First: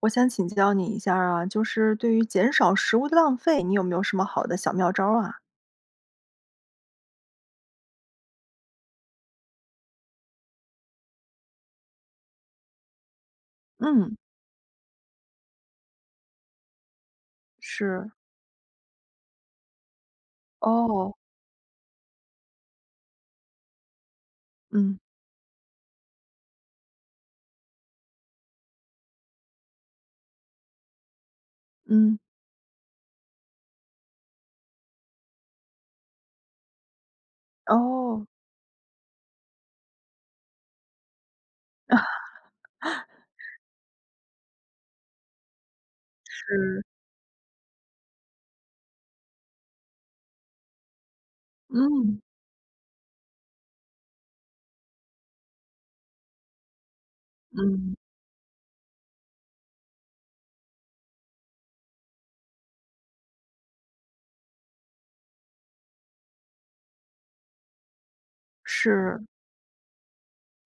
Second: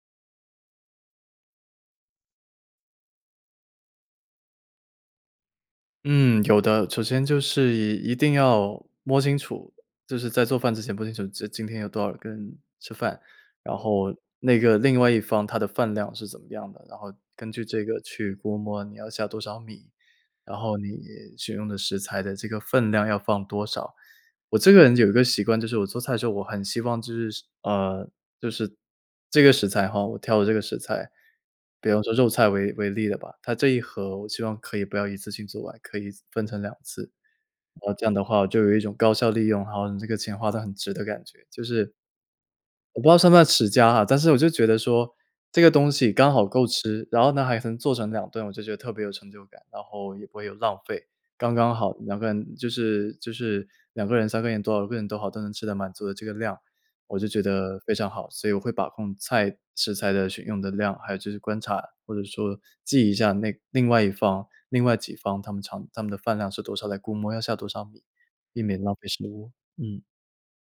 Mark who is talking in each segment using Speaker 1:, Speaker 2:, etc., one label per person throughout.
Speaker 1: 我想请教你一下儿啊，就是对于减少食物浪费，你有没有什么好的小妙招儿啊？
Speaker 2: 嗯，有的。首先就是一定要摸清楚，就是在做饭之前摸清楚，这今天有多少个人吃饭。然后
Speaker 1: 嗯。
Speaker 2: 那个另外一方他的饭量是怎么样的，然后根据这个
Speaker 1: 是。
Speaker 2: 去估摸你要下多少米，然后你
Speaker 1: 哦。
Speaker 2: 选用的食材的这个分量要放多少。我这个人
Speaker 1: 嗯。
Speaker 2: 有一个习惯，就是我做菜的时候，我很希望就是呃，就是这个食材吼，我挑的这个食材，比方说
Speaker 1: 嗯。
Speaker 2: 肉菜为为例的吧，它这一盒我希望可以不要一次性做完，可以分成2次。然后这样的
Speaker 1: 哦。
Speaker 2: 话我就有一种高效利用，然后你这个钱花得很值的感觉，就是我不知道算不算 持家啊，但是我就觉得说这个东西刚好够
Speaker 1: 是。
Speaker 2: 吃，然后呢，还能做成2顿，我就觉得特别有成就感，然后也不会有浪费，刚刚好。2
Speaker 1: 嗯。
Speaker 2: 个人就是就是2个人、3个人，多少个人都好，都能吃得满足的这个量，我就觉得非
Speaker 1: 嗯。
Speaker 2: 常好。所以我会把控菜食材的选用的量，还有就是观察，或者说记一下那另外一方另外几方他们常他们的饭量是多少，来估摸要下多少米，避免浪费
Speaker 1: 是。
Speaker 2: 食物。嗯。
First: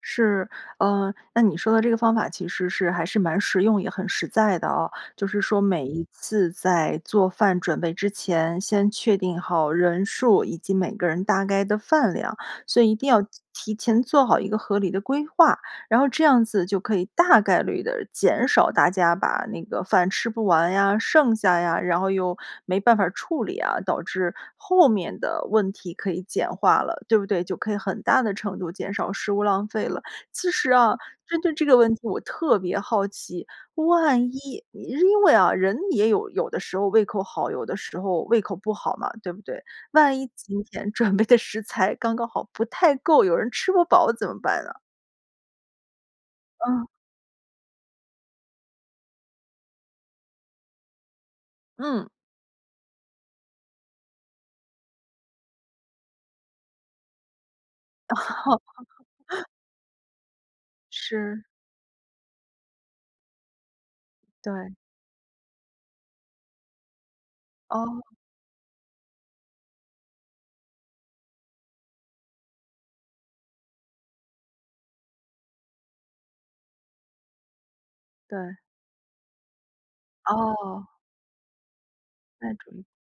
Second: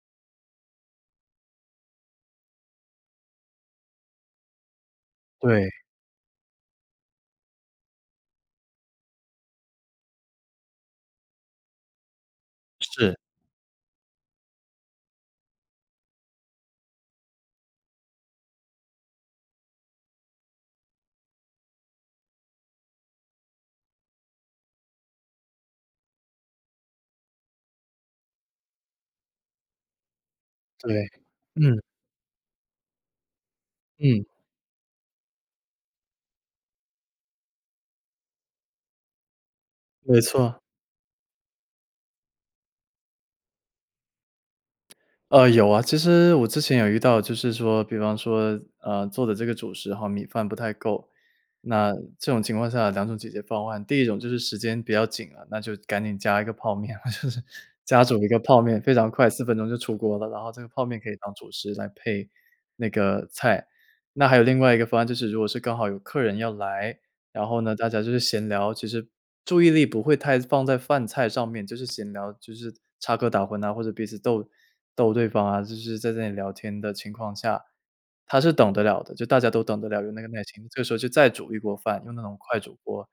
Speaker 1: 是。呃，那你说的这个方法其实是还是蛮实用，也很实在的啊。就是说
Speaker 2: 对。
Speaker 1: 每一次在做饭准备之前，先确定好人数以及每个人大概的饭量，所以一定
Speaker 2: 是。
Speaker 1: 要提提前做好一个合理的规划，然后这样子就可以大概率地减少大家把那个饭吃不完呀，剩下呀，然后又没办法处理啊，导致后面的问题可以简化了，对不对？就可以很大的程度减少食物浪费了。其实啊，
Speaker 2: 对，
Speaker 1: 针对这个
Speaker 2: 嗯。
Speaker 1: 问题，我特别好奇，万
Speaker 2: 嗯。
Speaker 1: 一你因为啊，人也有有的时候胃口好，有的时候胃口不好嘛，对不对？万
Speaker 2: 没
Speaker 1: 一
Speaker 2: 错。
Speaker 1: 今天准备的食材刚刚好不太够，有人吃不饱怎么办呢？
Speaker 2: 呃，有啊。其实我之前有
Speaker 1: 嗯。
Speaker 2: 遇到就是说比方说，呃，做的这个主食哈，米饭不太够，那
Speaker 1: 嗯。
Speaker 2: 这种情况下2种解决方案。第一种就是时间比较紧啊，那就赶紧加一个泡面，我就是加煮一个泡面，非常快，4 分钟就出锅了，然后这个泡面可以当
Speaker 1: 是。
Speaker 2: 主食来配那个菜。那还有另
Speaker 1: 对。
Speaker 2: 外一个方案，就是如果是刚好有客人要来，然后呢大家就
Speaker 1: 哦。
Speaker 2: 是闲聊，其实注意力不会太放在饭菜上面，就是闲聊，就是插科打诨呐，或者彼此逗逗对方啊。就是在这里聊天的情况下，他是
Speaker 1: 对。
Speaker 2: 等得了的，就大家都等得了，有那个耐心，这
Speaker 1: 哦。
Speaker 2: 时候就再煮一锅饭，用那种
Speaker 1: 再
Speaker 2: 快
Speaker 1: 煮
Speaker 2: 煮
Speaker 1: 一
Speaker 2: 锅，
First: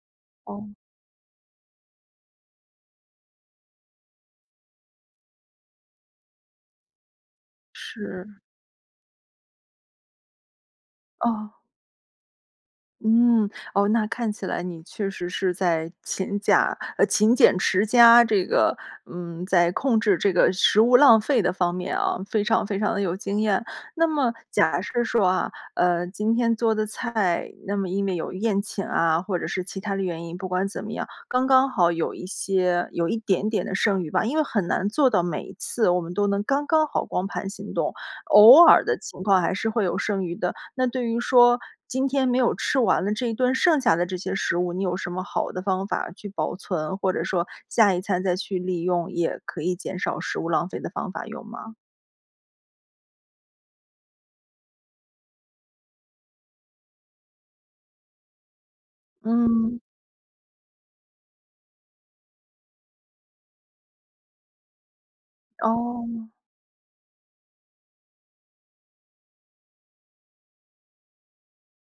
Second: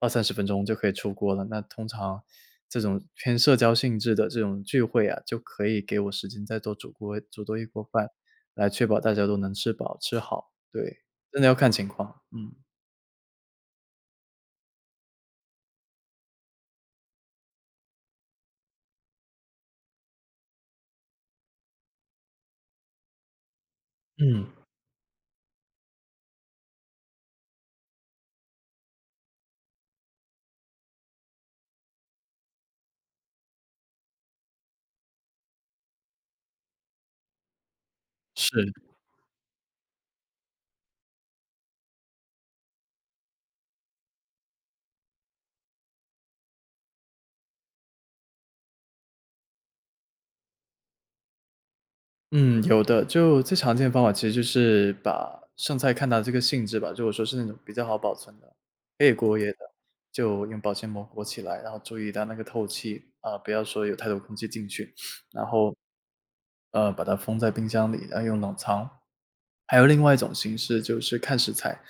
Speaker 2: 20-30分钟
Speaker 1: 哦。
Speaker 2: 就可以出锅了。那通常这种偏社交性质的这种聚会啊，就可以给我时间再多煮锅煮多一锅饭，
Speaker 1: 是。
Speaker 2: 来确保大家都能吃饱吃好，对。真的
Speaker 1: 哦。
Speaker 2: 要看情况，嗯。
Speaker 1: 嗯，哦，那看起来你确实是在勤假呃，勤俭持家，这个，嗯，在控制这个食物浪费的方面啊，非常非常的有经验。那么
Speaker 2: 嗯。
Speaker 1: 假设说啊，呃，今天做的菜，那么因为有宴请啊，或者是其它的原因。不管怎么样，刚刚好有一些有一点点的剩余吧。因为很难做到每一次我们都能刚刚好光盘行动，偶
Speaker 2: 是。
Speaker 1: 尔的情况还是会有剩余的。那对于说，今天没有吃完的这一顿剩下的这些食物，你有什么好的方法去保存？或者说下一餐再去利用，也可以减少食物浪费的方法，有吗？
Speaker 2: 嗯，有的。就，最常见的方法其实就是，把剩菜看它这个性质吧，就说是那种比较好保存的，可以过夜的，
Speaker 1: 嗯。
Speaker 2: 就用保鲜膜裹起来。然后注意到那个透气，啊，不要说有太多空气进去。然后，
Speaker 1: 哦。
Speaker 2: 呃，把它封在冰箱里，要用冷藏。还有另外一种形式，就是看食材。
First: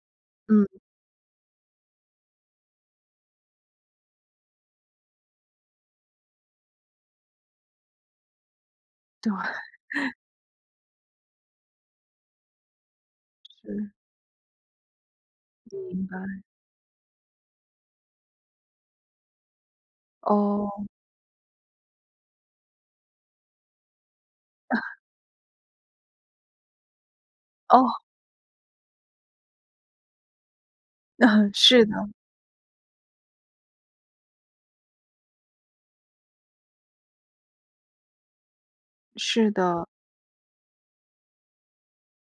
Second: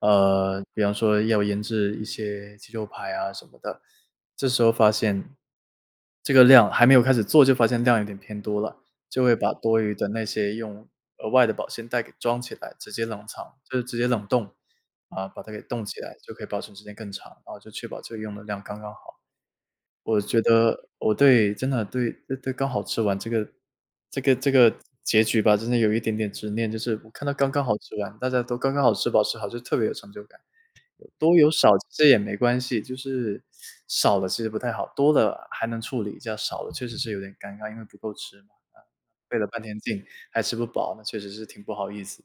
Speaker 2: 呃，
Speaker 1: 嗯。
Speaker 2: 比方说要腌制一些鸡肉排啊什么的。这时候发现这个量还没有开始做，就发现量有点偏多了。就
Speaker 1: 对。
Speaker 2: 会把多余的 那些用额外的保鲜袋给装起来，直接冷藏就是
Speaker 1: 是。
Speaker 2: 直接冷冻。啊，把它给冻起
Speaker 1: 明
Speaker 2: 来，就可
Speaker 1: 白。
Speaker 2: 以保存时间更长。啊，就确保这个用的量刚刚好。我觉
Speaker 1: 哦。
Speaker 2: 得我对真的对对对刚好吃完这个这个这个 结局吧，真的有一点点执念，就是我看到刚刚好
Speaker 1: 哦。
Speaker 2: 吃完，大家都刚刚好吃饱吃好，就特别有成就感。有多有 少，
Speaker 1: 是
Speaker 2: 其实
Speaker 1: 的。
Speaker 2: 也没关系。就是，少了其实不太好，多了还能处理一下。少了确实是有点尴尬。因为不够吃嘛，费了
Speaker 1: 是
Speaker 2: 半天
Speaker 1: 的。
Speaker 2: 劲还吃不饱，那确实是挺不好意思。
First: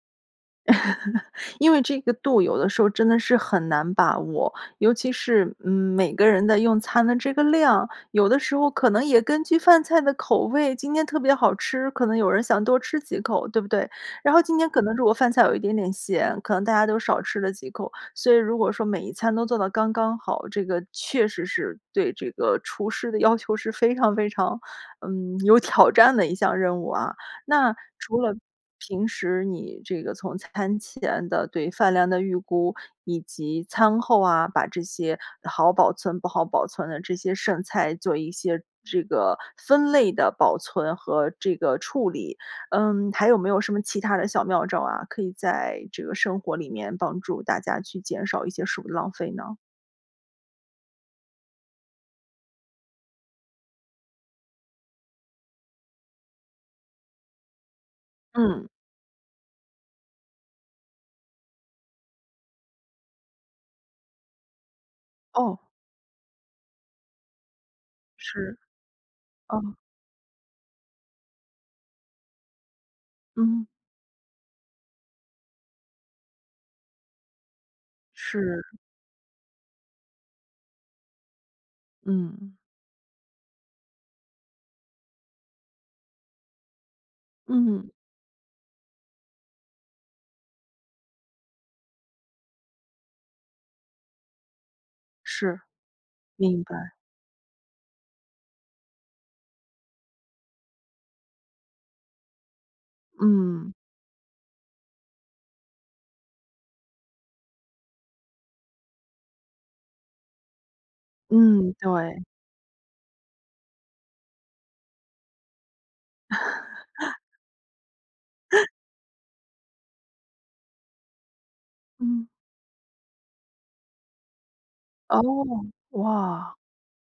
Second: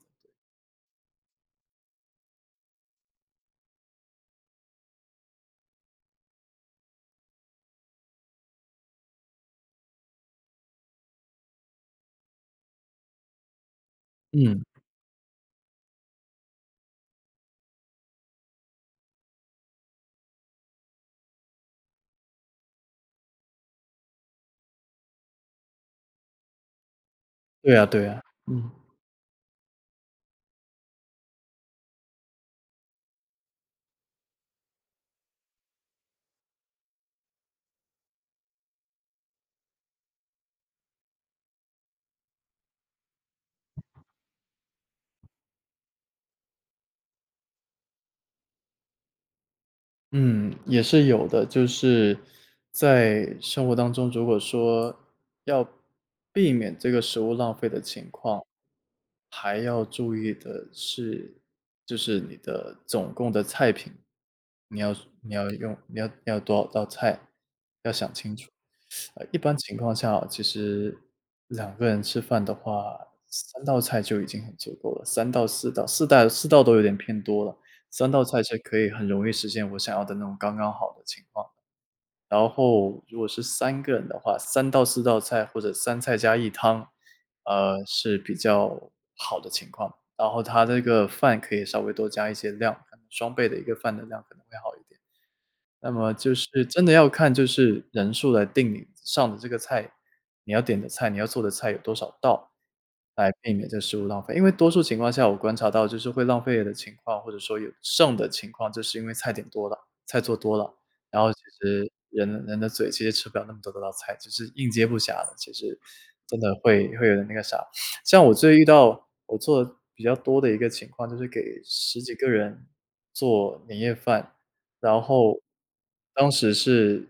Speaker 1: 因为这个度，有的时候真的是很难把握。尤其是，嗯，每个人的用餐的这个量。有的时候可能也根据饭菜的口味，今天特别好吃。可能有人想多吃几口，对不对？然后今
Speaker 2: 嗯。
Speaker 1: 天可能如果饭菜有一点点咸，可能大家都少吃了几口。所以如果说每一餐都做得刚刚好，这个确实是，对这个厨师的要求是非常非常，嗯，有挑战的一项任务啊。那，
Speaker 2: 对啊，对啊，
Speaker 1: 除了
Speaker 2: 嗯。
Speaker 1: 平时你这个，从餐前的对饭量的预估，以及餐后啊，把这些好保存、不好保存的这些剩菜做一些这个分类的保存和这个处理。嗯，还有没有什么其它的小妙招啊？可以在这个生活里面帮助大家去减少一些食物浪费呢？
Speaker 2: 嗯，也是有的。就是在生活当中，如果说要避免这个食物浪费的情况，
Speaker 1: 嗯。
Speaker 2: 还要注意的是，就是你的总共的菜品，你要说你要
Speaker 1: 哦。
Speaker 2: 用你要你要多少道菜，要想清楚。
Speaker 1: 是，
Speaker 2: 呃，一般
Speaker 1: 哦。
Speaker 2: 情况下哦，其实2个人吃饭的话，3
Speaker 1: 嗯。
Speaker 2: 道菜就已经很足够了，3道、4道4带4道都有点偏多了，3道菜其实
Speaker 1: 是。
Speaker 2: 可以很容易实现我想要的那种刚刚好的情况。然
Speaker 1: 嗯。
Speaker 2: 后如果是3个人的话，3道、4道菜或者3菜加1汤，呃，
Speaker 1: 嗯。
Speaker 2: 是比较好的情况。然后它的这个饭可以稍微多加一些量，可能双倍的一个饭的量，可能会好一点。
Speaker 1: 是，
Speaker 2: 那么就
Speaker 1: 明
Speaker 2: 是真的
Speaker 1: 白。
Speaker 2: 要看就是人数来定你上的这个菜你要点的菜你要做的菜有多少道，来避免
Speaker 1: 嗯。
Speaker 2: 这食物浪费。因为多数情况下我观察到就是会浪费的情况，或者说有剩的情况，就是因为菜点多了，菜做多了。然后其
Speaker 1: 嗯，
Speaker 2: 实
Speaker 1: 对。
Speaker 2: 人的人的嘴其实吃不了那么多的道菜，其实应接不暇了，其实真的会会有 点那个啥。像我最遇 到我做的比较多的一个情况，就是给10几
Speaker 1: 嗯。
Speaker 2: 个人做年夜饭，然
Speaker 1: 哦，
Speaker 2: 后当时
Speaker 1: 哇。
Speaker 2: 是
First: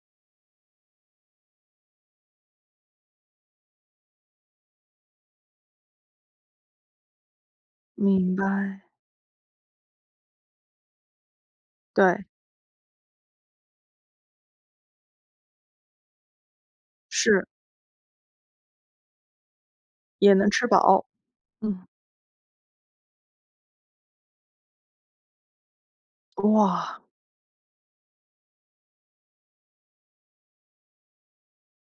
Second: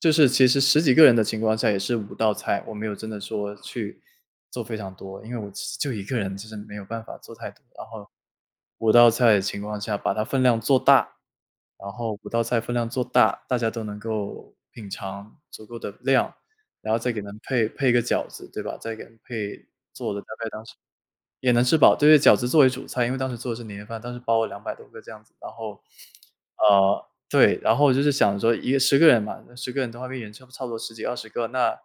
Speaker 2: 就是其实10几个人的情况下也是5道菜，我没有真的说去做非常多。因为我其实就1个人，就真的没有办法做太多。然后
Speaker 1: 明白。
Speaker 2: 5道菜的情况下，把它分量做大。然后
Speaker 1: 对。
Speaker 2: 5道菜分量做大，大家都能够品尝足够的量。然后再给他们
Speaker 1: 是。
Speaker 2: 配配一个饺子，对吧？再给他们配做的大
Speaker 1: 也
Speaker 2: 概
Speaker 1: 能
Speaker 2: 当
Speaker 1: 吃
Speaker 2: 时
Speaker 1: 饱，
Speaker 2: 也能吃
Speaker 1: 嗯。
Speaker 2: 饱，对，饺子作为主菜，因为当时做的是年夜饭，当时包了200多个这样子。然后，
Speaker 1: 哇。
Speaker 2: 呃，对，然后我就是想说一10个人嘛，那10个人的话已经差不差不多10几，20个，那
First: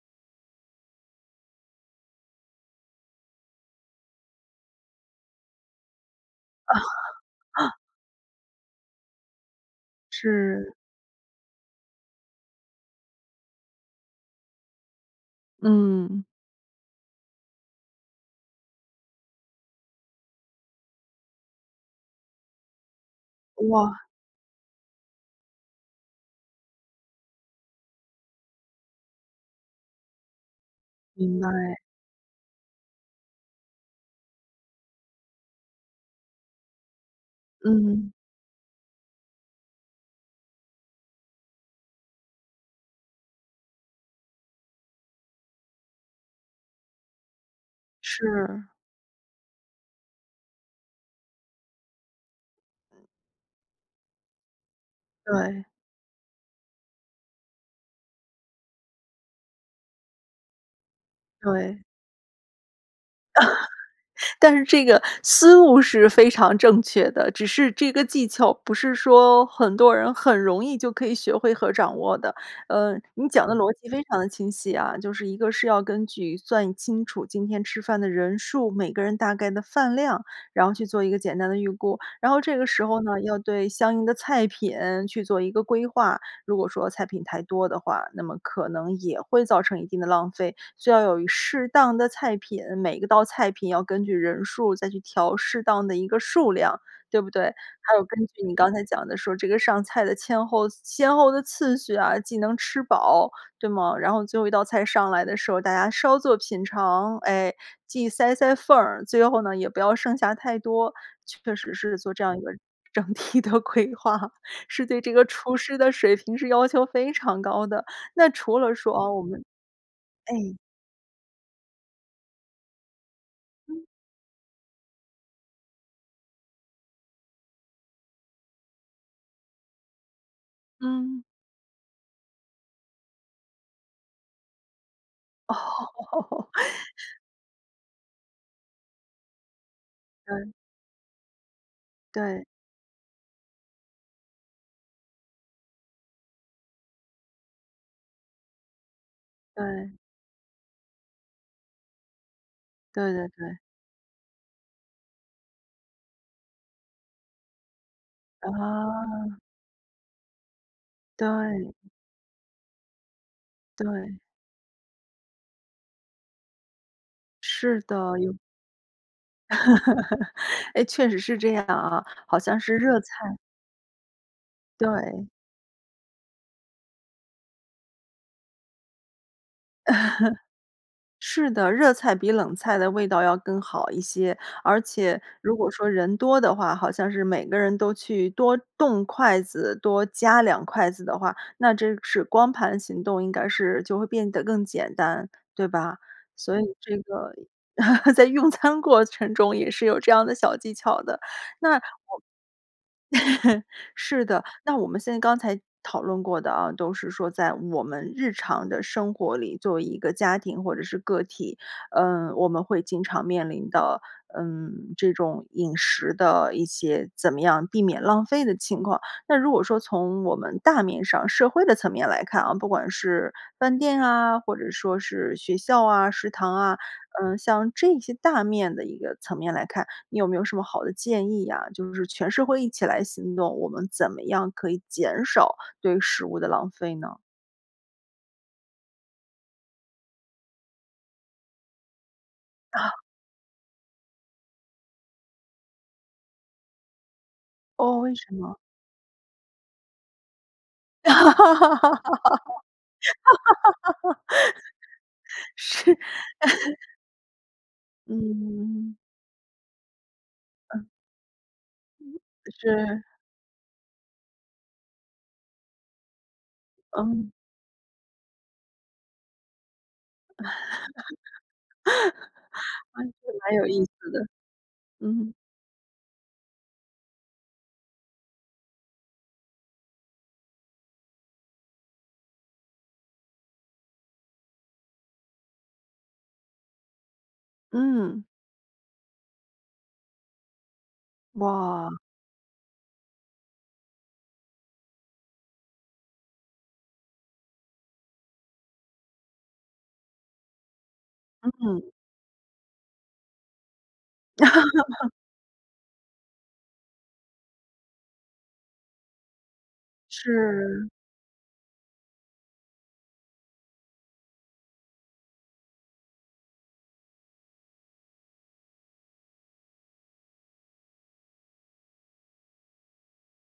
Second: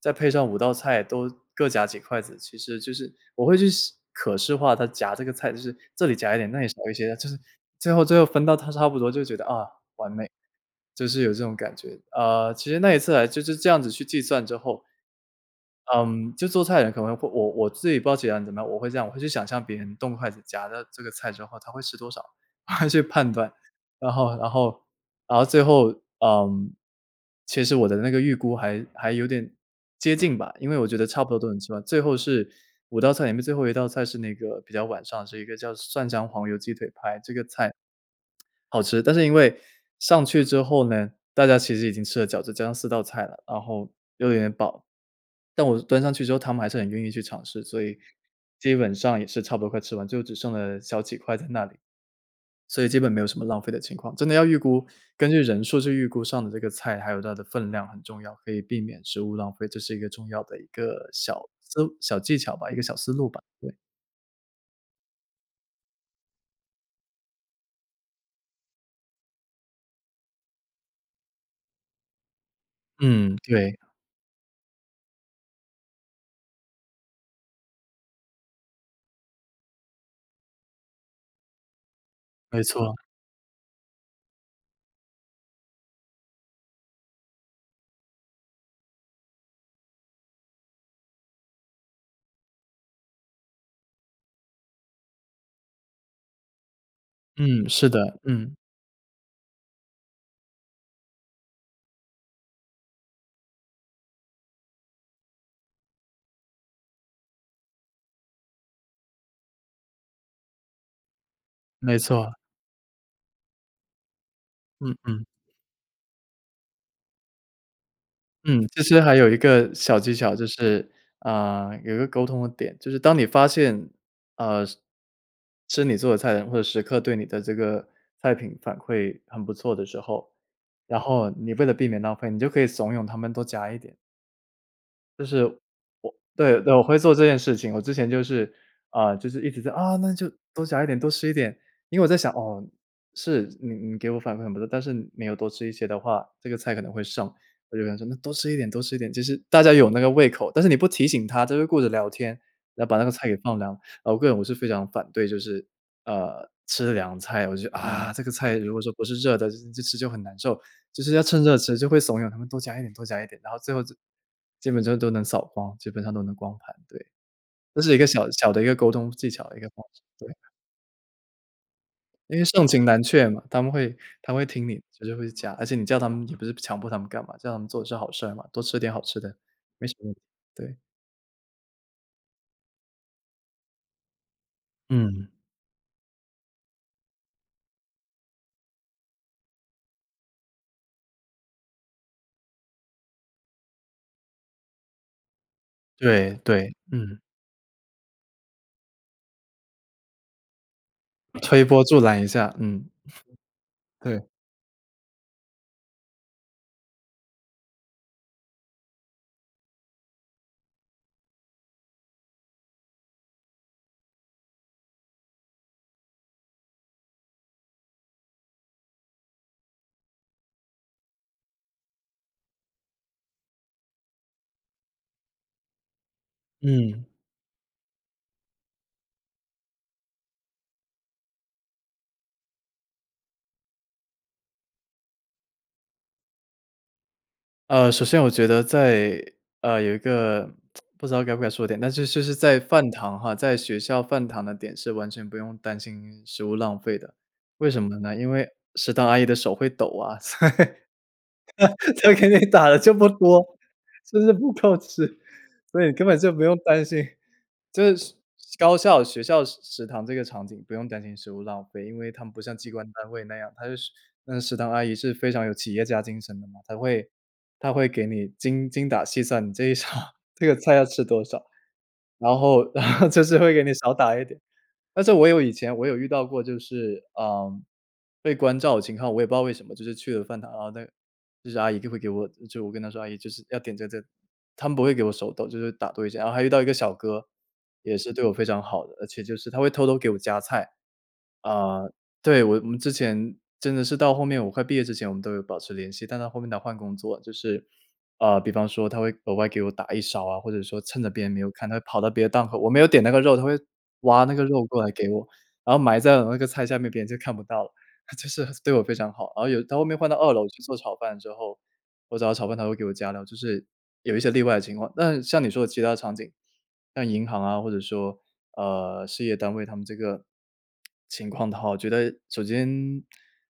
Speaker 2: 再配上5道菜都各夹几筷子，其实就是我会去视可视化他夹这个菜，就是这里夹一点，那里少一些的，就是 最后最后分到它差不多，就觉得：“啊，完美！”
Speaker 1: 是。
Speaker 2: 就是有这种感觉。呃，其实那一次来就是这样子去计算之后
Speaker 1: 嗯。
Speaker 2: 嗯，就做菜的人可能会我我自己不知道其他人怎么样，我会这样，我会去想像别人动筷子夹的这个菜之后，他会吃多少，去判断。
Speaker 1: 哇。
Speaker 2: 然后然后然后最后，嗯，其实我的那个预估还还有点接近吧，因为我觉得差不多
Speaker 1: 明
Speaker 2: 都能吃
Speaker 1: 白。
Speaker 2: 完。最后是5道菜里面最后一道菜是那个比较晚上，是一个叫蒜香黄油鸡腿排，这个菜
Speaker 1: 嗯。
Speaker 2: 好吃。但是因为上去之后呢，大家其实已经吃了饺子，加上4道菜了，然后又有点饱。但我是端上去之后，他们还是很愿意去尝试，所以
Speaker 1: 是。
Speaker 2: 基本上也是差不多快吃完，就只剩了小几块在那里，所以基本没有什么浪费的情况。真的要预估，根据人
Speaker 1: 对。
Speaker 2: 数去预估上的这个菜，还有它的分量很重要，可以避免食物浪费，这是一个重要的一个小思
Speaker 1: 对。
Speaker 2: 路小技巧吧，一个小思路吧，对。
Speaker 1: 但是这个思路是非常正确的，只是这个技巧不是说很多人很容易就可以学会和掌握的。呃，你
Speaker 2: 嗯，
Speaker 1: 讲的逻
Speaker 2: 对。
Speaker 1: 辑非常地清晰啊，就是一个是要根据算清楚今天吃饭的人数、每个人大概的饭量，然后去做一个简单的预估。然后这
Speaker 2: 没
Speaker 1: 个时
Speaker 2: 错。
Speaker 1: 候呢，要对相应的菜品去做一个规划。如果说菜品太多的话，那么可能也会造成一定的浪费。需要有一适当的菜品，每一个道菜品要根据人数再去调适当的一个数量，对不对？
Speaker 2: 嗯，是
Speaker 1: 还有根
Speaker 2: 的，
Speaker 1: 据你
Speaker 2: 嗯。
Speaker 1: 刚才讲的说这个上菜的千后先后的次序啊，既能吃饱，对吗？然后最后一道菜上来的时候，大家稍作品尝，哎，既塞塞缝儿，最后呢，也不要剩下太多，确实
Speaker 2: 没
Speaker 1: 是做这
Speaker 2: 错。
Speaker 1: 样一个整体的规划，是
Speaker 2: 嗯
Speaker 1: 对这个
Speaker 2: 嗯。
Speaker 1: 厨师的水平是要求非常高的。那除
Speaker 2: 嗯，
Speaker 1: 了
Speaker 2: 其
Speaker 1: 说，
Speaker 2: 实
Speaker 1: 哦，
Speaker 2: 还
Speaker 1: 我
Speaker 2: 有一
Speaker 1: 们
Speaker 2: 个小技巧，就
Speaker 1: 哎。
Speaker 2: 是，啊，有一个沟通的点，就是当你发
Speaker 1: 嗯。
Speaker 2: 现，啊，是吃你做的菜的人会时刻对你的这个菜品反馈很不错的时候，然
Speaker 1: 嗯。
Speaker 2: 后你为了避免浪费，你就可以怂恿他们多夹一点。就是，
Speaker 1: 哦。
Speaker 2: 我对，我会做 这件事情。我之前就是，啊，就是一直在：“啊，那就
Speaker 1: 嗯。
Speaker 2: 多夹一点，多吃一点。”因为我在想，
Speaker 1: 对。
Speaker 2: 哦，是，你你给我反馈很不错，但是没有多吃一些的话，这个菜可能会剩。我就想说那多吃一点，多吃一点。就是大家有
Speaker 1: 对。
Speaker 2: 那个胃口，但是你不提醒他，他就会顾着聊天，然后把那个
Speaker 1: 对
Speaker 2: 菜
Speaker 1: 对
Speaker 2: 给
Speaker 1: 对。
Speaker 2: 放凉。呃，我个人我是非常反对，就是，呃，吃凉菜。我就，啊，这个菜如果说不是热
Speaker 1: 哦。
Speaker 2: 的，就吃就很难受。就是要趁热
Speaker 1: 对。
Speaker 2: 吃，就会怂恿他们多夹一点多夹一点，然后最后就
Speaker 1: 对。
Speaker 2: 基本就都能扫光，基本上都能光盘，对。这
Speaker 1: 是
Speaker 2: 是一个
Speaker 1: 的，
Speaker 2: 小
Speaker 1: 有
Speaker 2: 小的一个沟通技巧的一个方式。对。
Speaker 1: 哎，确实是这样啊，
Speaker 2: 因
Speaker 1: 好
Speaker 2: 为
Speaker 1: 像
Speaker 2: 盛
Speaker 1: 是
Speaker 2: 情
Speaker 1: 热
Speaker 2: 难却
Speaker 1: 菜
Speaker 2: 嘛，他们会他们会听你，就是
Speaker 1: 对。
Speaker 2: 会讲。而且你叫他们也不是强迫他们干嘛，叫他们做的是好事儿嘛，多吃点好吃的，没什么问题，对。
Speaker 1: 是的，热菜比冷菜的味道要更好一些，而且
Speaker 2: 嗯。
Speaker 1: 如果说人多的话，好像是每个人都去多动筷子，多夹两筷子的话，那真是光盘行动应该是就会变得更简单，对吧？
Speaker 2: 对，
Speaker 1: 所以
Speaker 2: 对，
Speaker 1: 这
Speaker 2: 嗯。
Speaker 1: 个，在用餐过程中也是有这样的小技巧的。
Speaker 2: 推
Speaker 1: 那，
Speaker 2: 波
Speaker 1: 我
Speaker 2: 助澜一下，嗯。对。
Speaker 1: 是的，那我们现在刚才讨论过的啊，都是说在我们日常的生活里，作为一个家庭或者是个体，呃，我们会经常面临的，嗯，这种饮食的一些怎么样避免浪费的情况。那如果说从我们大面上社会的层面来看啊，不管是饭店啊，或者说是学校啊，食堂啊，
Speaker 2: 嗯。
Speaker 1: 嗯，像这些大面的一个层面来看，你有没有什么好的建议呀？就是全社会一起来行动，我们怎么样可以减少对食物的浪费呢？
Speaker 2: 呃，首先我觉得在呃，有一个 不知道该不该说的点，但是就就是在饭
Speaker 1: 啊。
Speaker 2: 堂哈，在学校饭堂的点是完全不用担心食物浪费的，为什么
Speaker 1: 哦，为
Speaker 2: 呢？因
Speaker 1: 什
Speaker 2: 为
Speaker 1: 么？
Speaker 2: 食堂阿姨的手会抖啊，所以，她给你打了这么多，就是不够吃，所以
Speaker 1: 是。
Speaker 2: 根本就不用担 心，就是高
Speaker 1: 嗯。
Speaker 2: 校学校食食堂这个场景，不
Speaker 1: 嗯。
Speaker 2: 用担心食物浪费，因为它们不
Speaker 1: 嗯，
Speaker 2: 像机关
Speaker 1: 是。
Speaker 2: 单位那样。她就是那个食堂阿姨是非常有企业家精神的嘛，她会
Speaker 1: 嗯。
Speaker 2: 她会给你精精打细算，你这一场这个菜要吃多少，然后然后 就
Speaker 1: 这
Speaker 2: 是
Speaker 1: 蛮
Speaker 2: 会给
Speaker 1: 有
Speaker 2: 你
Speaker 1: 意
Speaker 2: 少
Speaker 1: 思
Speaker 2: 打
Speaker 1: 的。
Speaker 2: 一点。但是我
Speaker 1: 嗯。
Speaker 2: 有以前我有遇到过，就是，嗯，被关照的情况。我也不知道为什么，就是去了饭堂，然后那个就是阿姨就会给我就我跟她说：“阿姨就是要点这这。“她们不会给我手抖，就是打多一下。然后还遇到一个小哥，也是
Speaker 1: 嗯。
Speaker 2: 对我非常好的，而且就是他会偷偷给我加菜。啊，
Speaker 1: 哇。
Speaker 2: 对，我我们之前真的是到后面，我快毕业之前我们都有保持联系，但他后面他换工作就是，呃，比方说他会额外给我打一勺啊，或者说趁着别人没有看，他会
Speaker 1: 嗯。
Speaker 2: 跑到别的档口我没有点那个肉，他会，挖那个肉过来给 我，然后埋在我那个菜下面，别人就看不到了，他就是对我非常好。然后有他后面换到2楼去做
Speaker 1: 是。
Speaker 2: 炒饭之后，我找他炒饭他会给我加料，就是，有一些例外的情况。那像你说的其它场景，像银行啊或者说，呃，事业单位他们这个情况的话，我觉得首先，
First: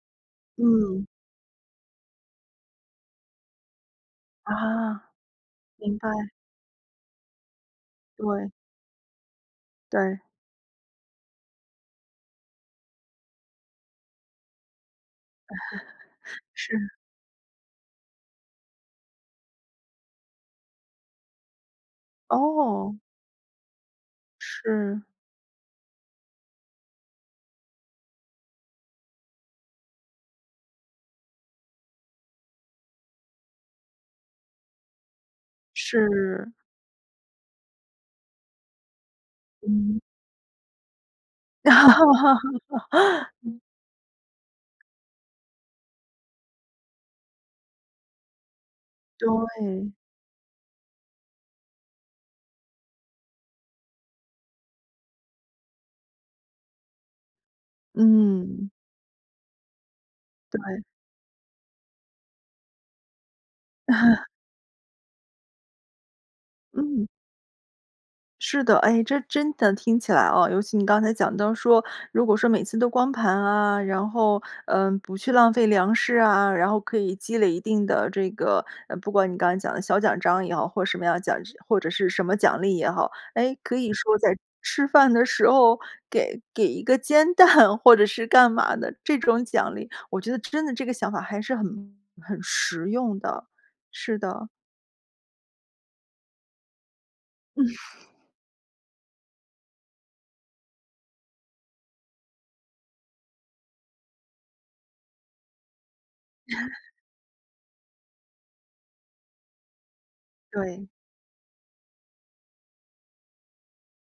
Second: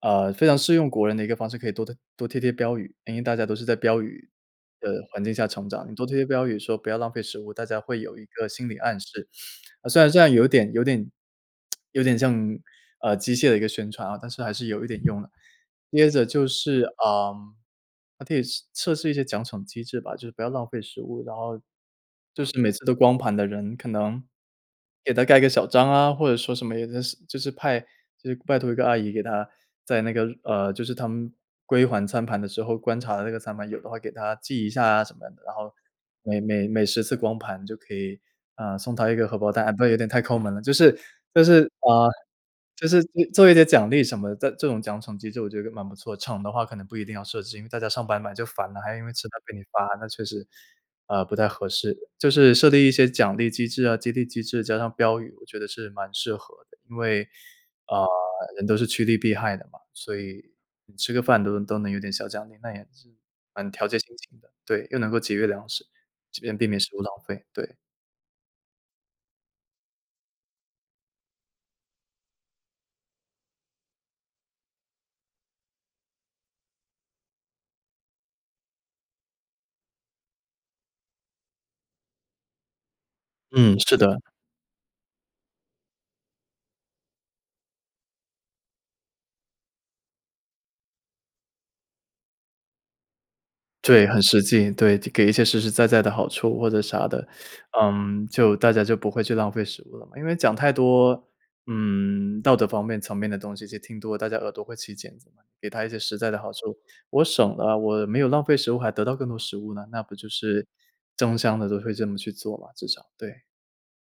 Speaker 2: 呃，非常适用
Speaker 1: 嗯。
Speaker 2: 国人的一个方式，可以多多多贴贴标语，因为大家都是在标语的
Speaker 1: 啊。
Speaker 2: 环境下成长，你
Speaker 1: 明
Speaker 2: 多
Speaker 1: 白。
Speaker 2: 贴贴标语说：“不要浪费食物。”大家会有一个
Speaker 1: 对。
Speaker 2: 心理暗示，呃，虽然虽
Speaker 1: 对。
Speaker 2: 然有点有点 有点像，呃，机械的一个宣传啊，但是还是有一点用的。接着 就是，
Speaker 1: 是。
Speaker 2: 嗯，还可以试测试一些奖惩机制吧，就是不要浪费食物，然后，就是每次都
Speaker 1: 哦。
Speaker 2: 光盘的人可能，
Speaker 1: 是。
Speaker 2: 给他盖个小章啊。或者说什么也真是就是派就是拜托一个阿姨给他，在那个呃，就是他们，归还餐盘的时候观察的那个餐盘，有的话给他记一下啊什么的。然后每
Speaker 1: 是。
Speaker 2: 每每10次光盘就可以，啊，送他一个荷包蛋，那有
Speaker 1: 嗯。
Speaker 2: 点太抠门了。就是就是，啊，就是做做一 点奖励什么的，但这种奖惩机制我觉得蛮不错，惩的话可能不一定要设置，因为大家上班嘛就烦了，还因为吃饭被你
Speaker 1: 对。
Speaker 2: 罚，那确实，呃，不太合适。就是设立一些奖励机制啊，激励机制，加上标语，我觉得是蛮适合的。因为，呃，人
Speaker 1: 嗯。
Speaker 2: 都是趋利避害的嘛，所以
Speaker 1: 对。
Speaker 2: 吃个饭都能都能有点小奖励，那也是，蛮调节心 情的。对，又能够节约粮食，既避免避免食物
Speaker 1: 嗯。
Speaker 2: 浪费，对。
Speaker 1: 是的，哎，这真的听起来啊尤其你刚才讲到说，如果说每次都光盘啊，然后，呃，不去浪费粮食啊，然后可以积累一定的这个，呃，不管你刚才讲的小奖章也好，或什么样的奖或者是什么奖励也好。哎，可
Speaker 2: 嗯，
Speaker 1: 以
Speaker 2: 是
Speaker 1: 说
Speaker 2: 的。
Speaker 1: 在吃饭的时候给给一个煎蛋或者是干嘛的，这种奖励。我觉得真的这个想法还是很很实用的，
Speaker 2: 对，
Speaker 1: 是
Speaker 2: 很实
Speaker 1: 的。
Speaker 2: 际，对。给一些实实在在的好处或者啥的。嗯，就大家就不会去浪费食物了嘛。因为讲太多，嗯，道德方面层面的东西就听多了，大家耳朵会起茧子嘛。给他一些实在的好处 我省了，我没有浪费食物还得到更多食物呢，那不就是
Speaker 1: 对。
Speaker 2: 争相地都会这么去做嘛，至少，对。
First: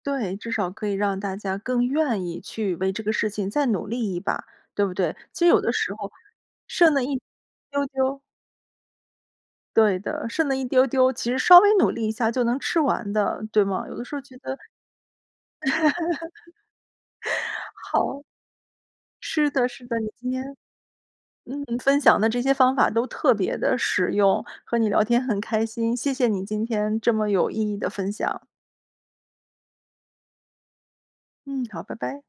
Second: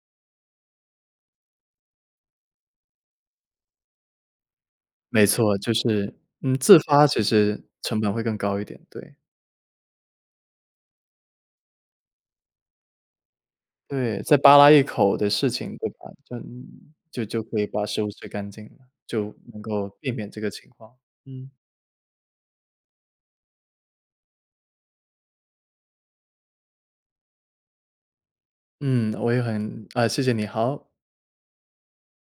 Speaker 1: 对，至少可以让大家更愿意去为这个事情再努力一把，对不对？
Speaker 2: 没
Speaker 1: 其实
Speaker 2: 错，
Speaker 1: 有
Speaker 2: 就
Speaker 1: 的时
Speaker 2: 是
Speaker 1: 候
Speaker 2: 嗯，自
Speaker 1: 剩那
Speaker 2: 发其
Speaker 1: 一
Speaker 2: 实，
Speaker 1: 丢
Speaker 2: 成本
Speaker 1: 丢
Speaker 2: 会更高一点，对。
Speaker 1: 对的，剩那一丢丢，其实稍微努力一下就能吃完的，对吗？有的时
Speaker 2: 对，
Speaker 1: 候
Speaker 2: 再
Speaker 1: 觉
Speaker 2: 扒
Speaker 1: 得
Speaker 2: 拉一口的事情对吧，就就就可以 把食物
Speaker 1: 好。
Speaker 2: 吃干净了，就
Speaker 1: 是
Speaker 2: 能
Speaker 1: 的，是
Speaker 2: 够
Speaker 1: 的，你
Speaker 2: 避
Speaker 1: 今
Speaker 2: 免这个
Speaker 1: 天
Speaker 2: 情况。嗯。
Speaker 1: 嗯，分享的这些方法都特别地实用，和你聊天很开心，谢谢你今天这么有意义的分享。
Speaker 2: 嗯，我也很啊，谢谢你，好。
Speaker 1: 嗯，好，拜拜。